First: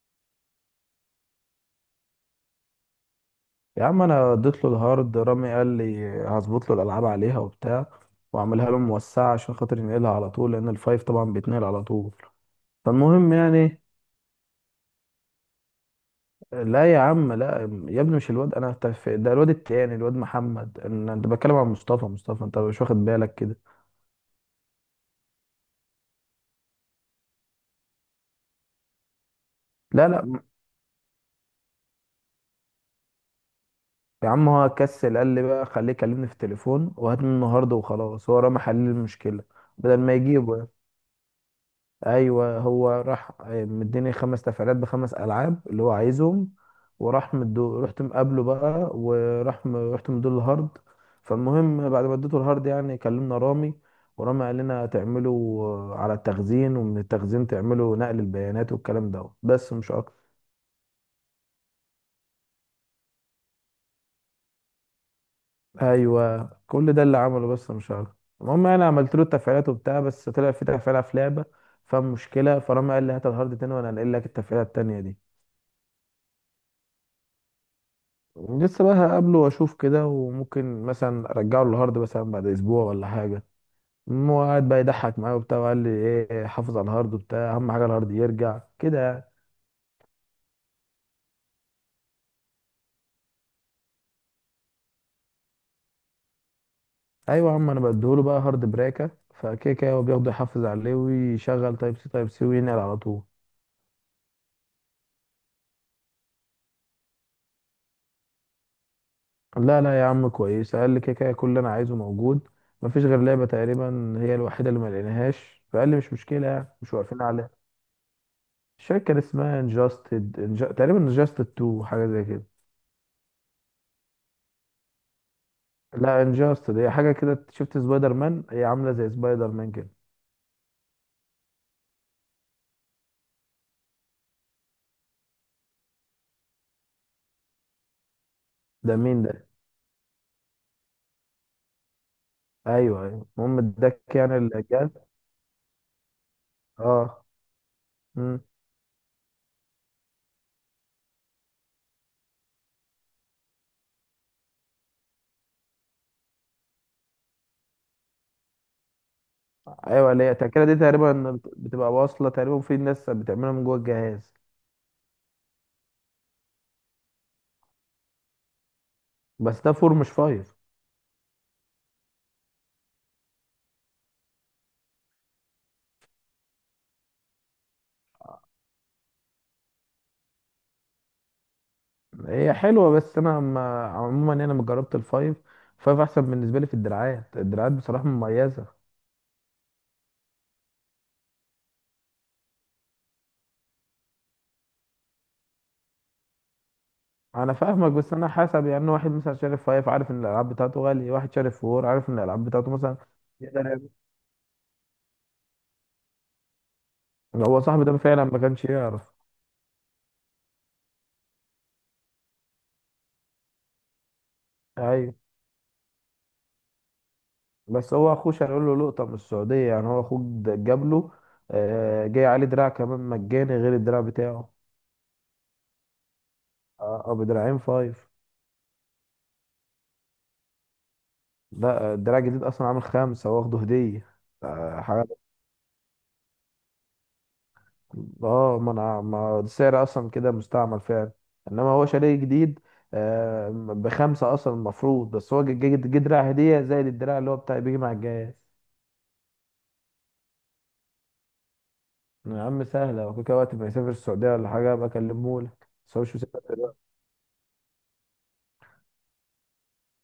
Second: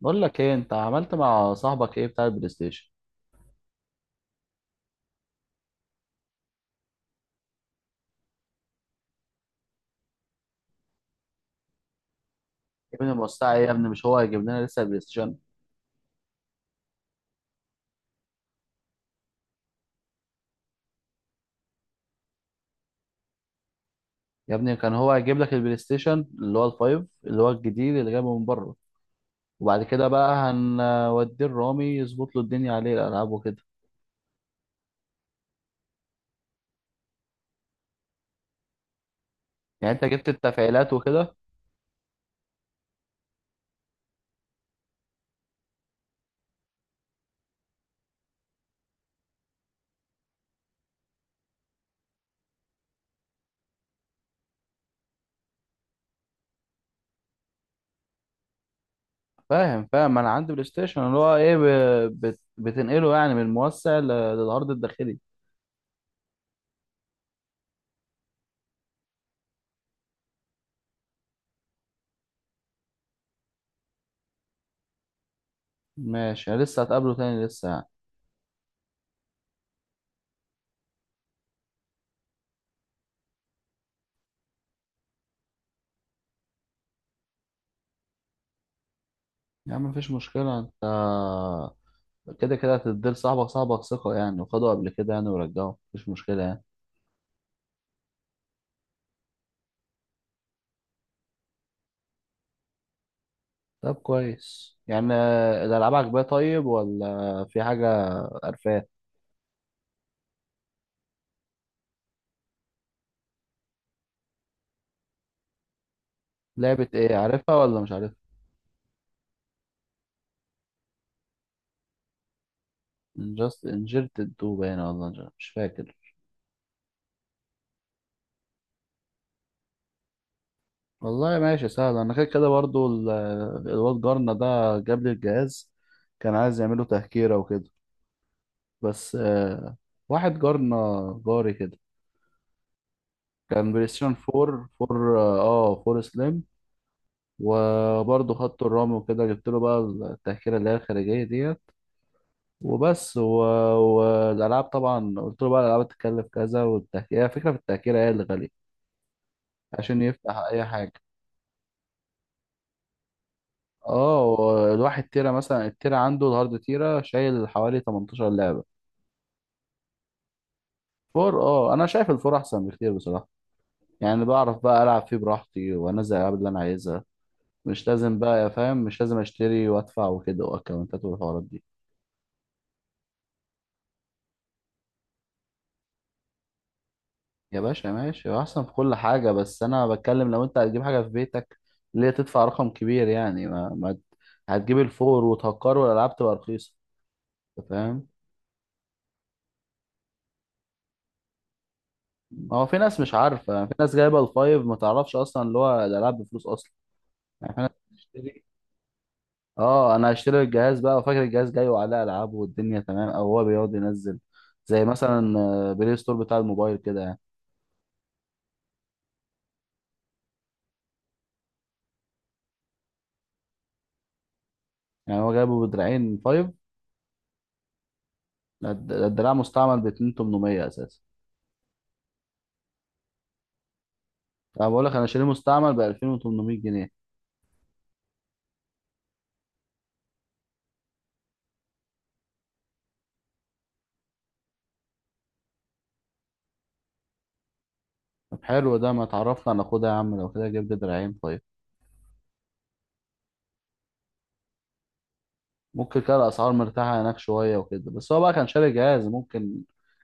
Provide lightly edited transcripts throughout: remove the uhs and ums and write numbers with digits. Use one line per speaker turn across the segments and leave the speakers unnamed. بقول لك ايه؟ انت عملت مع صاحبك ايه بتاع البلاي ستيشن؟
يا عم انا اديت له الهارد. رامي قال لي هظبط له الالعاب عليها وبتاع، واعملها له موسعه عشان خاطر ينقلها على طول، لان الفايف طبعا بيتنقل على طول.
يا ابني
فالمهم
المستعى ايه يا
يعني.
ابني؟ مش هو هيجيب لنا لسه البلاي ستيشن؟
لا يا عم لا يا ابني مش الواد، انا ده الواد التاني، الواد محمد. انا انت بتكلم عن مصطفى. انت مش واخد بالك كده.
يا ابني كان هو هيجيب لك البلاي ستيشن اللي هو الفايف، اللي هو الجديد اللي جايبه من بره، وبعد كده
لا
بقى
لا
هنوديه الرامي يظبط له الدنيا عليه الالعاب وكده.
يا عم، هو كسل. قال لي بقى خليه يكلمني في التليفون وهات منه هارد وخلاص، هو رامي حل المشكله
يعني
بدل
انت
ما
جبت
يجيبه يعني.
التفعيلات وكده؟
ايوه، هو راح مديني خمس تفعيلات بخمس العاب اللي هو عايزهم، وراح مدو رحت مقابله بقى، رحت مديله الهارد. فالمهم بعد ما اديته الهارد يعني كلمنا رامي، ورامي قال لنا تعملوا على التخزين، ومن التخزين تعملوا نقل البيانات، والكلام ده بس
فاهم
مش
فاهم،
اكتر.
انا عندي بلاي ستيشن اللي هو ايه، بتنقله يعني من الموسع للعرض الداخلي.
ايوه كل ده اللي عمله بس مش اكتر. المهم انا عملت له التفعيلات وبتاع، بس طلع في تفعيله في لعبه فمشكله، فرامي قال لي هات الهارد تاني وانا هنقل لك التفعيله التانيه دي.
ماشي، لسه هتقابله تاني لسه يعني؟
لسه بقى هقابله واشوف كده، وممكن مثلا ارجعه للهارد مثلا بعد اسبوع ولا حاجه. هو قاعد بقى يضحك معايا وبتاع، وقال لي ايه، حافظ على الهارد وبتاع، اهم حاجه الهارد يرجع كده يعني.
يا عم مفيش مشكلة، انت كده كده هتديل صاحبك، صاحبك ثقة يعني، وخدوا قبل كده يعني ورجعوا، مفيش مشكلة يعني.
ايوه يا عم، انا بديهوله بقى هارد بريكه، فكده كده هو بياخده يحافظ عليه، ويشغل تايب سي تايب سي وينقل على طول.
طب كويس يعني، الألعاب عجباه، طيب ولا في حاجة قرفاه؟
لا لا يا عم كويس، قال لي كده كده كل اللي انا عايزه موجود. مفيش غير لعبه تقريبا هي الوحيده اللي ما لقيناهاش، فقال لي مش مشكله يعني،
لعبة
مش
إيه؟
واقفين عليها.
عارفها ولا مش عارفها؟
الشركه كان اسمها تقريبا انجاستد 2، حاجه زي كده.
انجست انجرت الدو باينة، والله مش فاكر.
لا انجاستد هي حاجه كده، شفت سبايدر مان، هي عامله زي سبايدر مان كده.
والله ماشي سهل، أنا كده كده برضو الواد جارنا ده جاب لي الجهاز، كان عايز يعمله تهكيرة وكده،
ده
بس
مين ده؟
واحد جارنا، جاري كده.
ايوه ايوه، المهم
كان بلاي
اداك
ستيشن
يعني
4
الاجال.
4 4 سليم،
اه.
وبرضه
مم.
خط الرمل وكده. جبت له بقى التأشيرة اللي هي الخارجية ديت وبس، والألعاب طبعا قلت له بقى الألعاب هتتكلف كذا، والتأشيرة هي فكرة، في التأشيرة هي اللي غالية عشان
ايوه اللي هي
يفتح أي
التأكلة دي
حاجة.
تقريبا بتبقى واصله، تقريبا في ناس بتعملها من جوه الجهاز.
اه، الواحد تيرة مثلا، التيرة عنده الهارد تيرة شايل حوالي 18 لعبة.
بس ده فور مش فايف.
فور، أنا شايف الفور أحسن بكتير بصراحة. يعني بعرف بقى ألعب فيه براحتي وأنزل الألعاب اللي أنا عايزها، مش لازم بقى يا فاهم، مش لازم أشتري وأدفع وكده وأكونتات والحوارات دي.
هي حلوه، بس انا ما عموما يعني انا ما جربت الفايف. فايف احسن بالنسبه لي في الدراعات،
يا
الدراعات
باشا
بصراحه
ماشي، هو احسن
مميزه.
في كل حاجة، بس انا بتكلم لو انت هتجيب حاجة في بيتك، ليه تدفع رقم كبير؟ يعني ما, ما ت- هتجيب الفور وتهكر والالعاب تبقى رخيصة.
انا
أنت
فاهمك،
فاهم؟
بس انا حسب يعني، واحد مثلا شارف فايف عارف ان الالعاب بتاعته غاليه، واحد شارف فور عارف ان الالعاب
ما هو
بتاعته
في
مثلا.
ناس مش عارفة، في
يقدر.
ناس جايبة الفايف ما تعرفش اصلا اللي هو الالعاب بفلوس اصلا. يعني في
هو
ناس
صاحبي ده فعلا ما
بتشتري.
كانش يعرف.
اه، انا هشتري الجهاز بقى وفاكر الجهاز جاي وعليه العاب والدنيا تمام، او هو بيقعد ينزل زي
ايوه،
مثلا بلاي ستور بتاع الموبايل كده يعني.
بس هو اخوه كان يقول له لقطه من السعوديه يعني. هو اخوه جاب له جاي عليه دراع كمان مجاني غير الدراع بتاعه.
يعني هو جايبه بدراعين فايف؟
اه، بدراعين فايف.
ده الدراع مستعمل ب 2800 اساسا.
لا، الدراع الجديد اصلا عامل خمسه، واخده هديه.
انا بقول لك انا
حاجه.
شاريه مستعمل ب 2800 جنيه.
اه، ما انا ما السعر اصلا كده مستعمل فعلا. انما هو شاريه جديد، بخمسه اصلا المفروض. بس هو جه دراع هديه، زائد الدراع اللي هو بتاع بيجي مع الجهاز.
طب حلو ده، ما تعرفنا. على خدها يا عم، لو كده جيب لي دراعين، طيب.
يا عم سهلة، لو كده وقت ما يسافر السعودية ولا حاجة أبقى أكلمهولك، بس
ممكن
هو
كده
مش مسافر
الاسعار
دلوقتي.
مرتاحه هناك شويه وكده، بس هو بقى كان شاري جهاز ممكن،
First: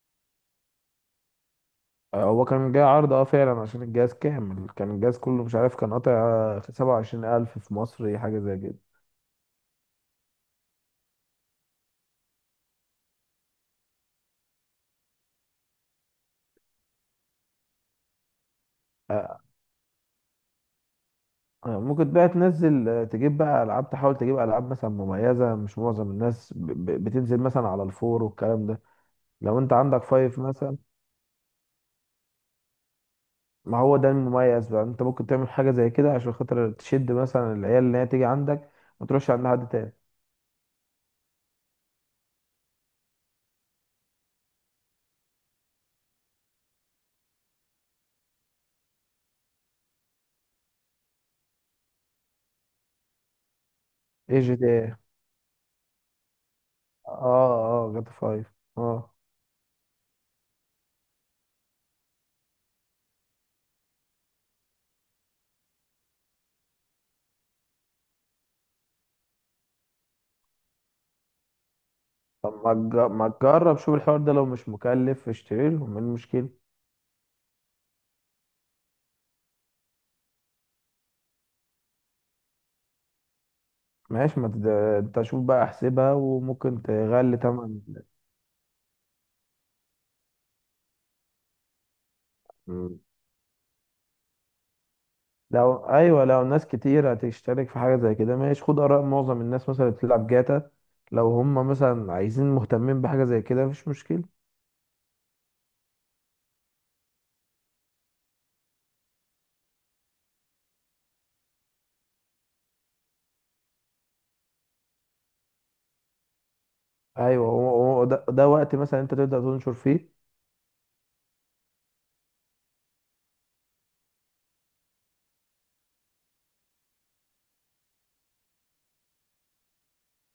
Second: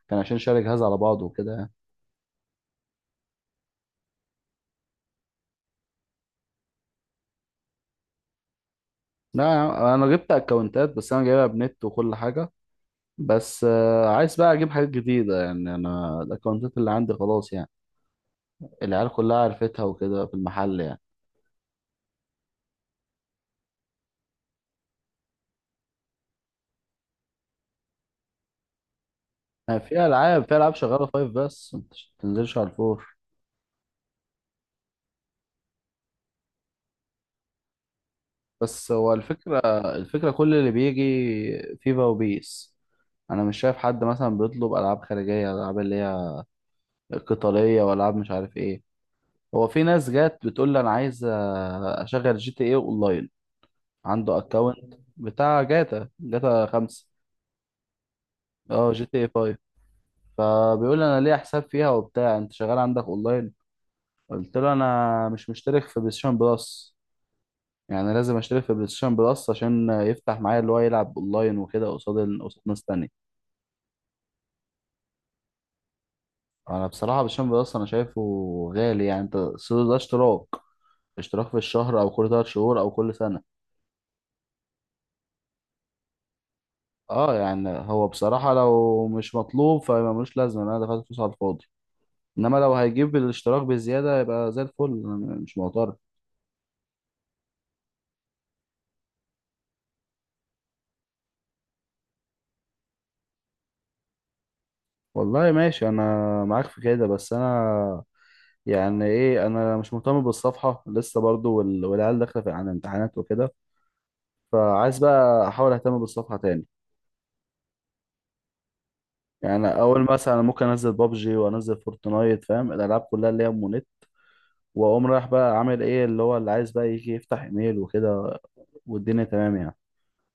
كان عشان شاري جهاز على بعضه وكده يعني.
هو كان جاي عرض اه فعلا، عشان الجهاز كامل، كان الجهاز كله مش عارف، كان قاطع سبعة وعشرين ألف في مصر حاجة زي كده.
لا يا عم، انا جبت اكونتات، بس انا جايبها بنت وكل حاجه، بس عايز بقى اجيب حاجات جديده يعني، انا الاكونتات اللي عندي خلاص يعني، العيال كلها
آه،
عرفتها وكده في المحل يعني.
ممكن بقى تنزل، تجيب بقى ألعاب، تحاول تجيب ألعاب مثلا مميزة، مش معظم الناس بتنزل مثلا على الفور والكلام ده. لو أنت
يعني
عندك
في
فايف
العاب في العاب
مثلا،
شغاله فايف بس ما تنزلش على الفور.
ما هو ده المميز بقى. أنت ممكن تعمل حاجة زي كده عشان خاطر تشد مثلا العيال اللي هي تيجي عندك،
بس
ما
هو
تروحش عند
الفكرة،
حد تاني.
الفكرة كل اللي بيجي فيفا وبيس. أنا مش شايف حد مثلا بيطلب ألعاب خارجية، ألعاب اللي هي قتالية وألعاب مش عارف إيه. هو في ناس جات بتقول لي أنا عايز أشغل جي تي إيه أونلاين، عنده
ايه جي تي
أكونت
إيه؟
بتاع جاتا خمسة.
اه اه، جاتا فايف.
أه جي
اه.
تي إيه فايف. فبيقول لي أنا ليه حساب فيها وبتاع، أنت شغال عندك أونلاين؟ قلت له أنا مش مشترك في بلايستيشن بلس، يعني لازم أشترك في بلايستيشن بلس عشان يفتح معايا اللي هو يلعب أونلاين وكده قصاد
طب
قصاد ناس تانية.
ما تجرب شوف الحوار ده، لو مش مكلف اشتري لهم، ايه المشكلة؟
انا بصراحه بالشامب اصلا، انا شايفه غالي يعني، انت السوق ده اشتراك، اشتراك في الشهر او كل 3 شهور او كل سنه.
ماشي، ما تد... انت شوف بقى احسبها وممكن
اه،
تغلي
يعني
تمن.
هو بصراحه لو مش مطلوب فملوش لازمه إن انا دفعت فلوس على الفاضي، انما لو
مم.
هيجيب الاشتراك بزياده يبقى زي الفل، أنا مش
لو
معترض.
ايوه، لو ناس كتير هتشترك في حاجة زي كده، ماشي، خد آراء معظم الناس مثلا اللي بتلعب جاتا، لو هم مثلا عايزين مهتمين بحاجة زي كده مفيش مشكلة.
والله ماشي، انا معاك في كده، بس انا يعني ايه، انا مش مهتم بالصفحه لسه برضو، والعيال داخله على امتحانات وكده، فعايز بقى احاول اهتم بالصفحه تاني.
ايوه، هو ده، وقت مثلا انت تبدأ
يعني
تنشر
أنا اول
فيه.
مثلا، أنا ممكن انزل بابجي وانزل فورتنايت، فاهم، الالعاب كلها اللي هي مونيت، واقوم رايح بقى عامل ايه اللي هو اللي عايز بقى يجي يفتح ايميل وكده، والدنيا تمام يعني.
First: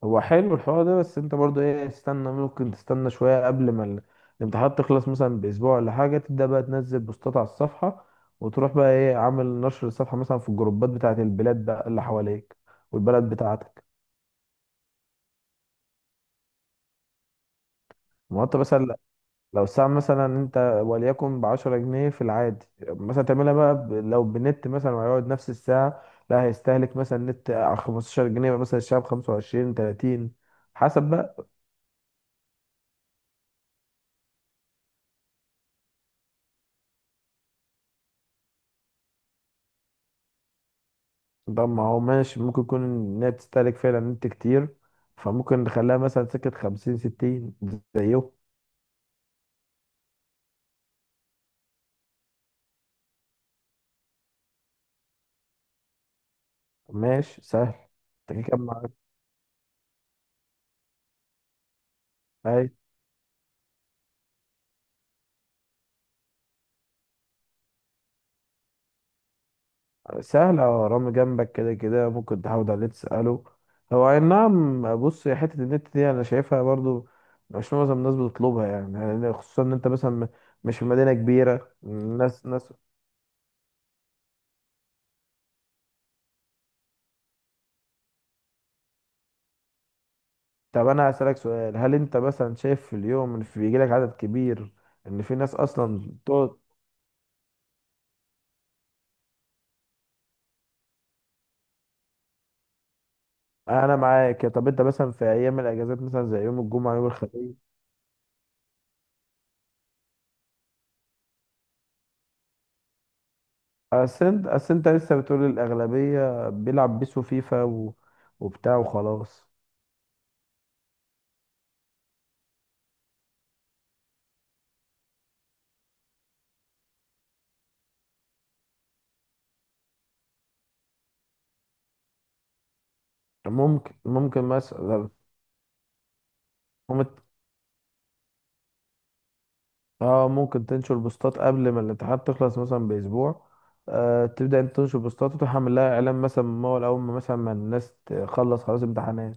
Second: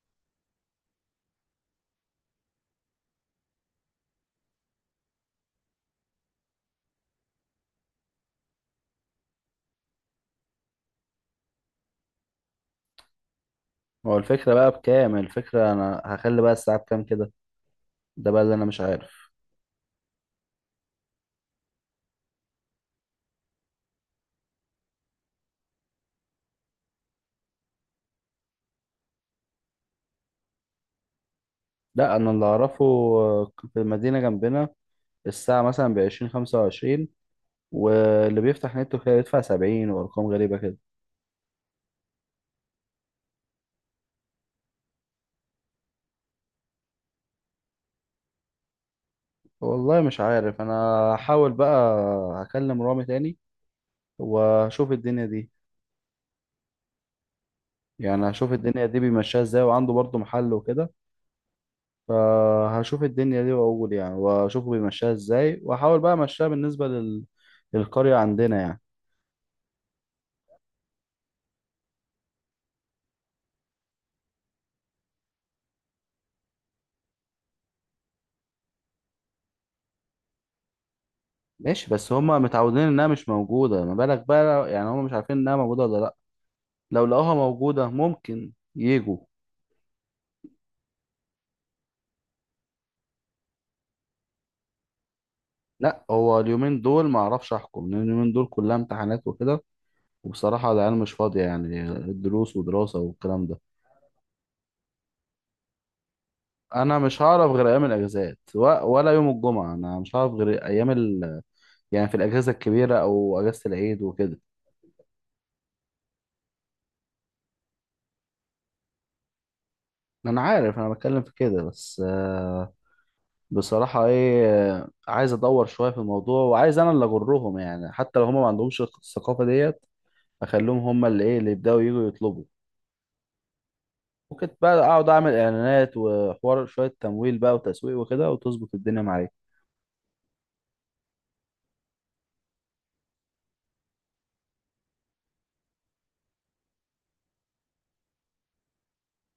هو حلو الحوار ده، بس انت برضو ايه، استنى ممكن تستنى شوية قبل ما الامتحانات تخلص مثلا بأسبوع ولا حاجة، تبدأ بقى تنزل بوستات على الصفحة، وتروح بقى ايه عامل نشر الصفحة مثلا في الجروبات بتاعة البلاد بقى اللي حواليك والبلد بتاعتك.
هو الفكره بقى بكام؟ الفكره انا هخلي بقى الساعه بكام كده، ده
ما
بقى
هو
اللي
انت
انا مش
مثلا،
عارف.
لو الساعة مثلا انت وليكن بعشرة جنيه في العادي، مثلا تعملها بقى لو بنت مثلا، وهيقعد نفس الساعة، لا، هيستهلك مثلا نت على 15 جنيه، يبقى مثلا الشعب 25 30 حسب.
لا، انا اللي اعرفه في المدينه جنبنا الساعه مثلا بعشرين، 25، واللي بيفتح نت وكده يدفع 70 وارقام غريبه كده.
طب ما هو ماشي، ممكن يكون إنها بتستهلك فعلا نت كتير، فممكن نخليها مثلا سكة خمسين ستين زيه.
والله مش عارف انا، هحاول بقى، هكلم رامي تاني واشوف الدنيا دي.
ماشي سهل.
يعني
انت كده
هشوف
كده
الدنيا
معاك.
دي بيمشيها ازاي، وعنده برضه محل وكده،
أي.
فهشوف الدنيا دي واقول يعني، واشوفه بيمشيها ازاي واحاول بقى امشيها بالنسبة للقرية عندنا يعني.
سهل، أه رامي جنبك كده كده ممكن تحاول عليه تسأله. هو أي نعم، بص يا حتة النت دي أنا شايفها برضو مش معظم الناس بتطلبها يعني، يعني خصوصا إن أنت مثلا مش في مدينة كبيرة،
ماشي، بس هما
الناس ناس.
متعودين انها مش موجودة، ما بالك بقى يعني هما مش عارفين انها موجودة ولا لا، لو لقوها موجودة ممكن يجوا.
طب أنا هسألك سؤال، هل أنت مثلا شايف في اليوم إن بيجيلك عدد كبير، إن في ناس
لا،
أصلا؟
هو اليومين دول ما اعرفش احكم، لان اليومين دول كلها امتحانات وكده، وبصراحة العيال مش فاضية يعني، الدروس ودراسة والكلام ده.
انا معاك. طب انت مثلا في ايام الاجازات مثلا زي يوم الجمعه
انا
يوم
مش هعرف
الخميس؟
غير ايام الاجازات ولا يوم الجمعة، انا مش هعرف غير ايام يعني في الأجازة الكبيرة أو أجازة العيد
اصل
وكده.
انت اصل انت لسه بتقول الاغلبيه بيلعب بيسو فيفا و... وبتاع وخلاص.
أنا عارف أنا بتكلم في كده، بس بصراحة إيه، عايز أدور شوية في الموضوع وعايز أنا اللي أجرهم يعني، حتى لو هما ما عندهمش الثقافة ديت أخليهم هما اللي إيه اللي يبدأوا يجوا يطلبوا.
ممكن ممكن
ممكن بقى أقعد
مثلا
أعمل إعلانات وحوار، شوية
ممكن
تمويل بقى وتسويق وكده وتظبط الدنيا معايا.
اه ممكن تنشر بوستات قبل ما الامتحانات تخلص مثلا باسبوع، آه تبدا انت تنشر بوستات، وتروح عامل لها اعلان مثلا من اول ما مثلا ما الناس تخلص خلاص امتحانات.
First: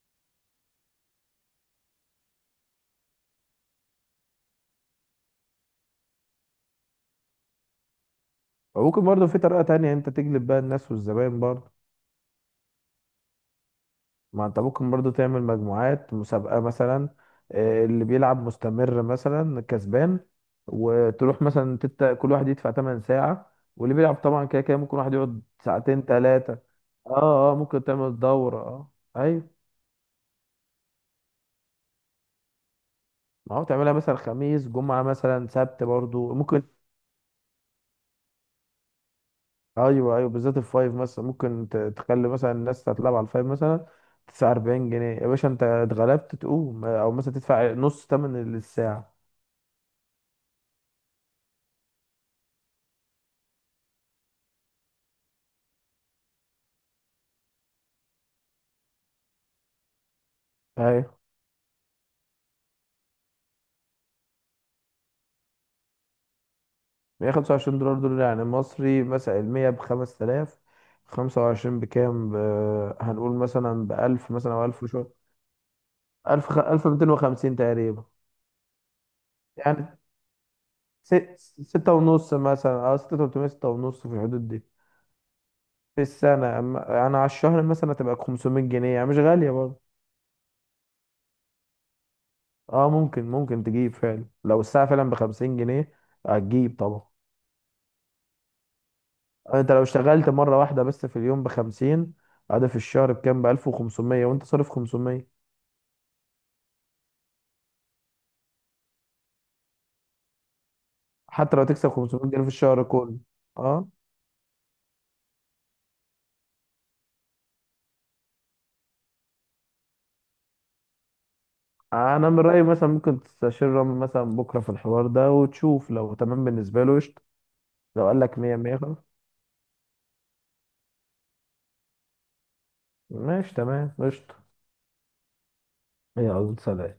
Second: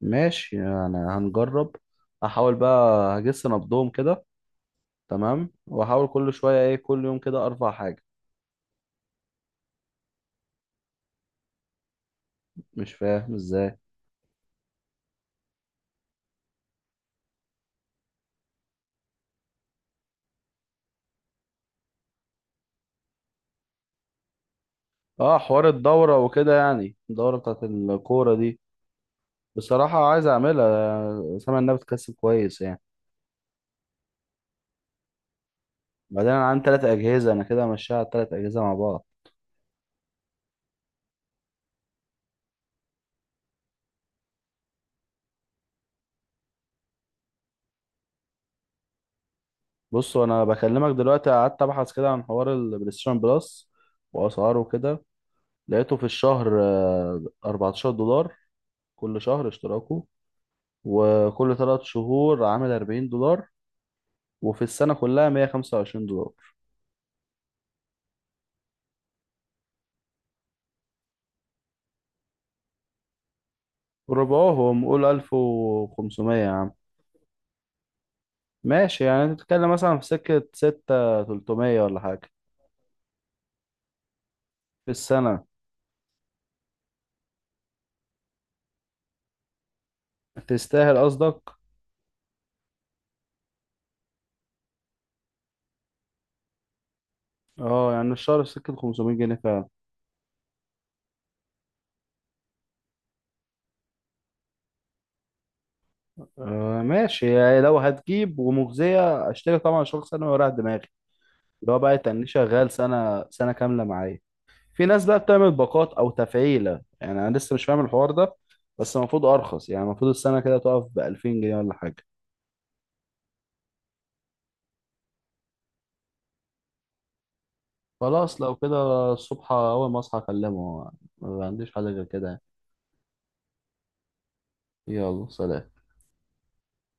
ماشي يعني هنجرب، أحاول بقى أجس نبضهم كده، تمام، وأحاول كل شوية إيه، كل يوم كده أرفع حاجة.
وممكن برضه في طريقه تانية انت تجلب بقى الناس والزباين برضه.
مش فاهم إزاي.
ما انت ممكن برضو تعمل مجموعات مسابقة مثلا، اللي بيلعب مستمر مثلا كسبان، وتروح مثلا كل واحد يدفع 8 ساعة، واللي بيلعب طبعا كده كده ممكن واحد
اه،
يقعد
حوار
ساعتين
الدورة
ثلاثة.
وكده، يعني الدورة
اه
بتاعت
ممكن تعمل
الكورة
دورة،
دي.
اه ايوه.
بصراحة عايز اعملها، سامع انها بتكسب كويس يعني.
ما هو تعملها مثلا خميس جمعة مثلا سبت
بعدين
برضو
انا
ممكن.
عندي تلات اجهزة، انا كده همشيها على التلات اجهزة مع بعض.
ايوه ايوه، بالذات الفايف مثلا ممكن تخلي مثلا الناس تتلعب على الفايف مثلا، تدفع 40 جنيه يا باشا انت اتغلبت تقوم، او مثلا تدفع نص تمن الساعة.
بص، انا بكلمك دلوقتي قعدت ابحث كده عن حوار البلايستيشن بلس واسعاره وكده. لقيته في الشهر 14 دولار كل شهر اشتراكه،
ايوه.
وكل 3 شهور عامل 40 دولار، وفي السنة كلها 125 دولار.
125 دولار دول يعني مصري مثلا، المية بخمس تلاف، خمسة وعشرين بكام ب... هنقول مثلا بألف مثلا أو ألف
ربعهم قول
وشوية.
1500 يا عم.
ألف ميتين وخمسين تقريبا.
ماشي يعني تتكلم مثلا
يعني
في سكة
س...
ستة تلتمية
ستة
ولا حاجة
ونص مثلا أو ستة تلتمية، ستة ونص في الحدود دي.
في السنة.
في السنة أما يعني على الشهر مثلا تبقى خمسمية جنيه، يعني مش غالية برضه.
تستاهل قصدك.
اه ممكن، ممكن تجيب فعلا لو الساعة فعلا بخمسين جنيه هتجيب طبعا.
اه، يعني الشهر في سكة 500 جنيه فعلا.
انت لو اشتغلت مرة واحدة بس في اليوم بخمسين، هذا في الشهر بكام؟ بألف وخمسمية، وانت صارف خمسمية.
آه ماشي، يعني لو هتجيب ومجزية اشتري طبعا، شخص سنة وراح دماغي،
حتى لو
اللي هو
تكسب
بقى
500
يتني
جنيه في
شغال
الشهر كله.
سنة سنة كاملة
اه،
معايا. في ناس بقى بتعمل باقات أو تفعيلة يعني، أنا لسه مش فاهم الحوار ده، بس المفروض أرخص، يعني المفروض السنة كده تقف بألفين جنيه ولا حاجة.
انا من رايي مثلا ممكن تستشير رامي مثلا بكره في الحوار ده، وتشوف لو تمام بالنسبه له قشطه. لو قال لك
خلاص لو
100،
كده،
100 خلاص.
الصبح أول ما أصحى أكلمه، ما عنديش حاجة غير كده.
ماشي تمام قشطه.
يلا سلام.
يلا سلام.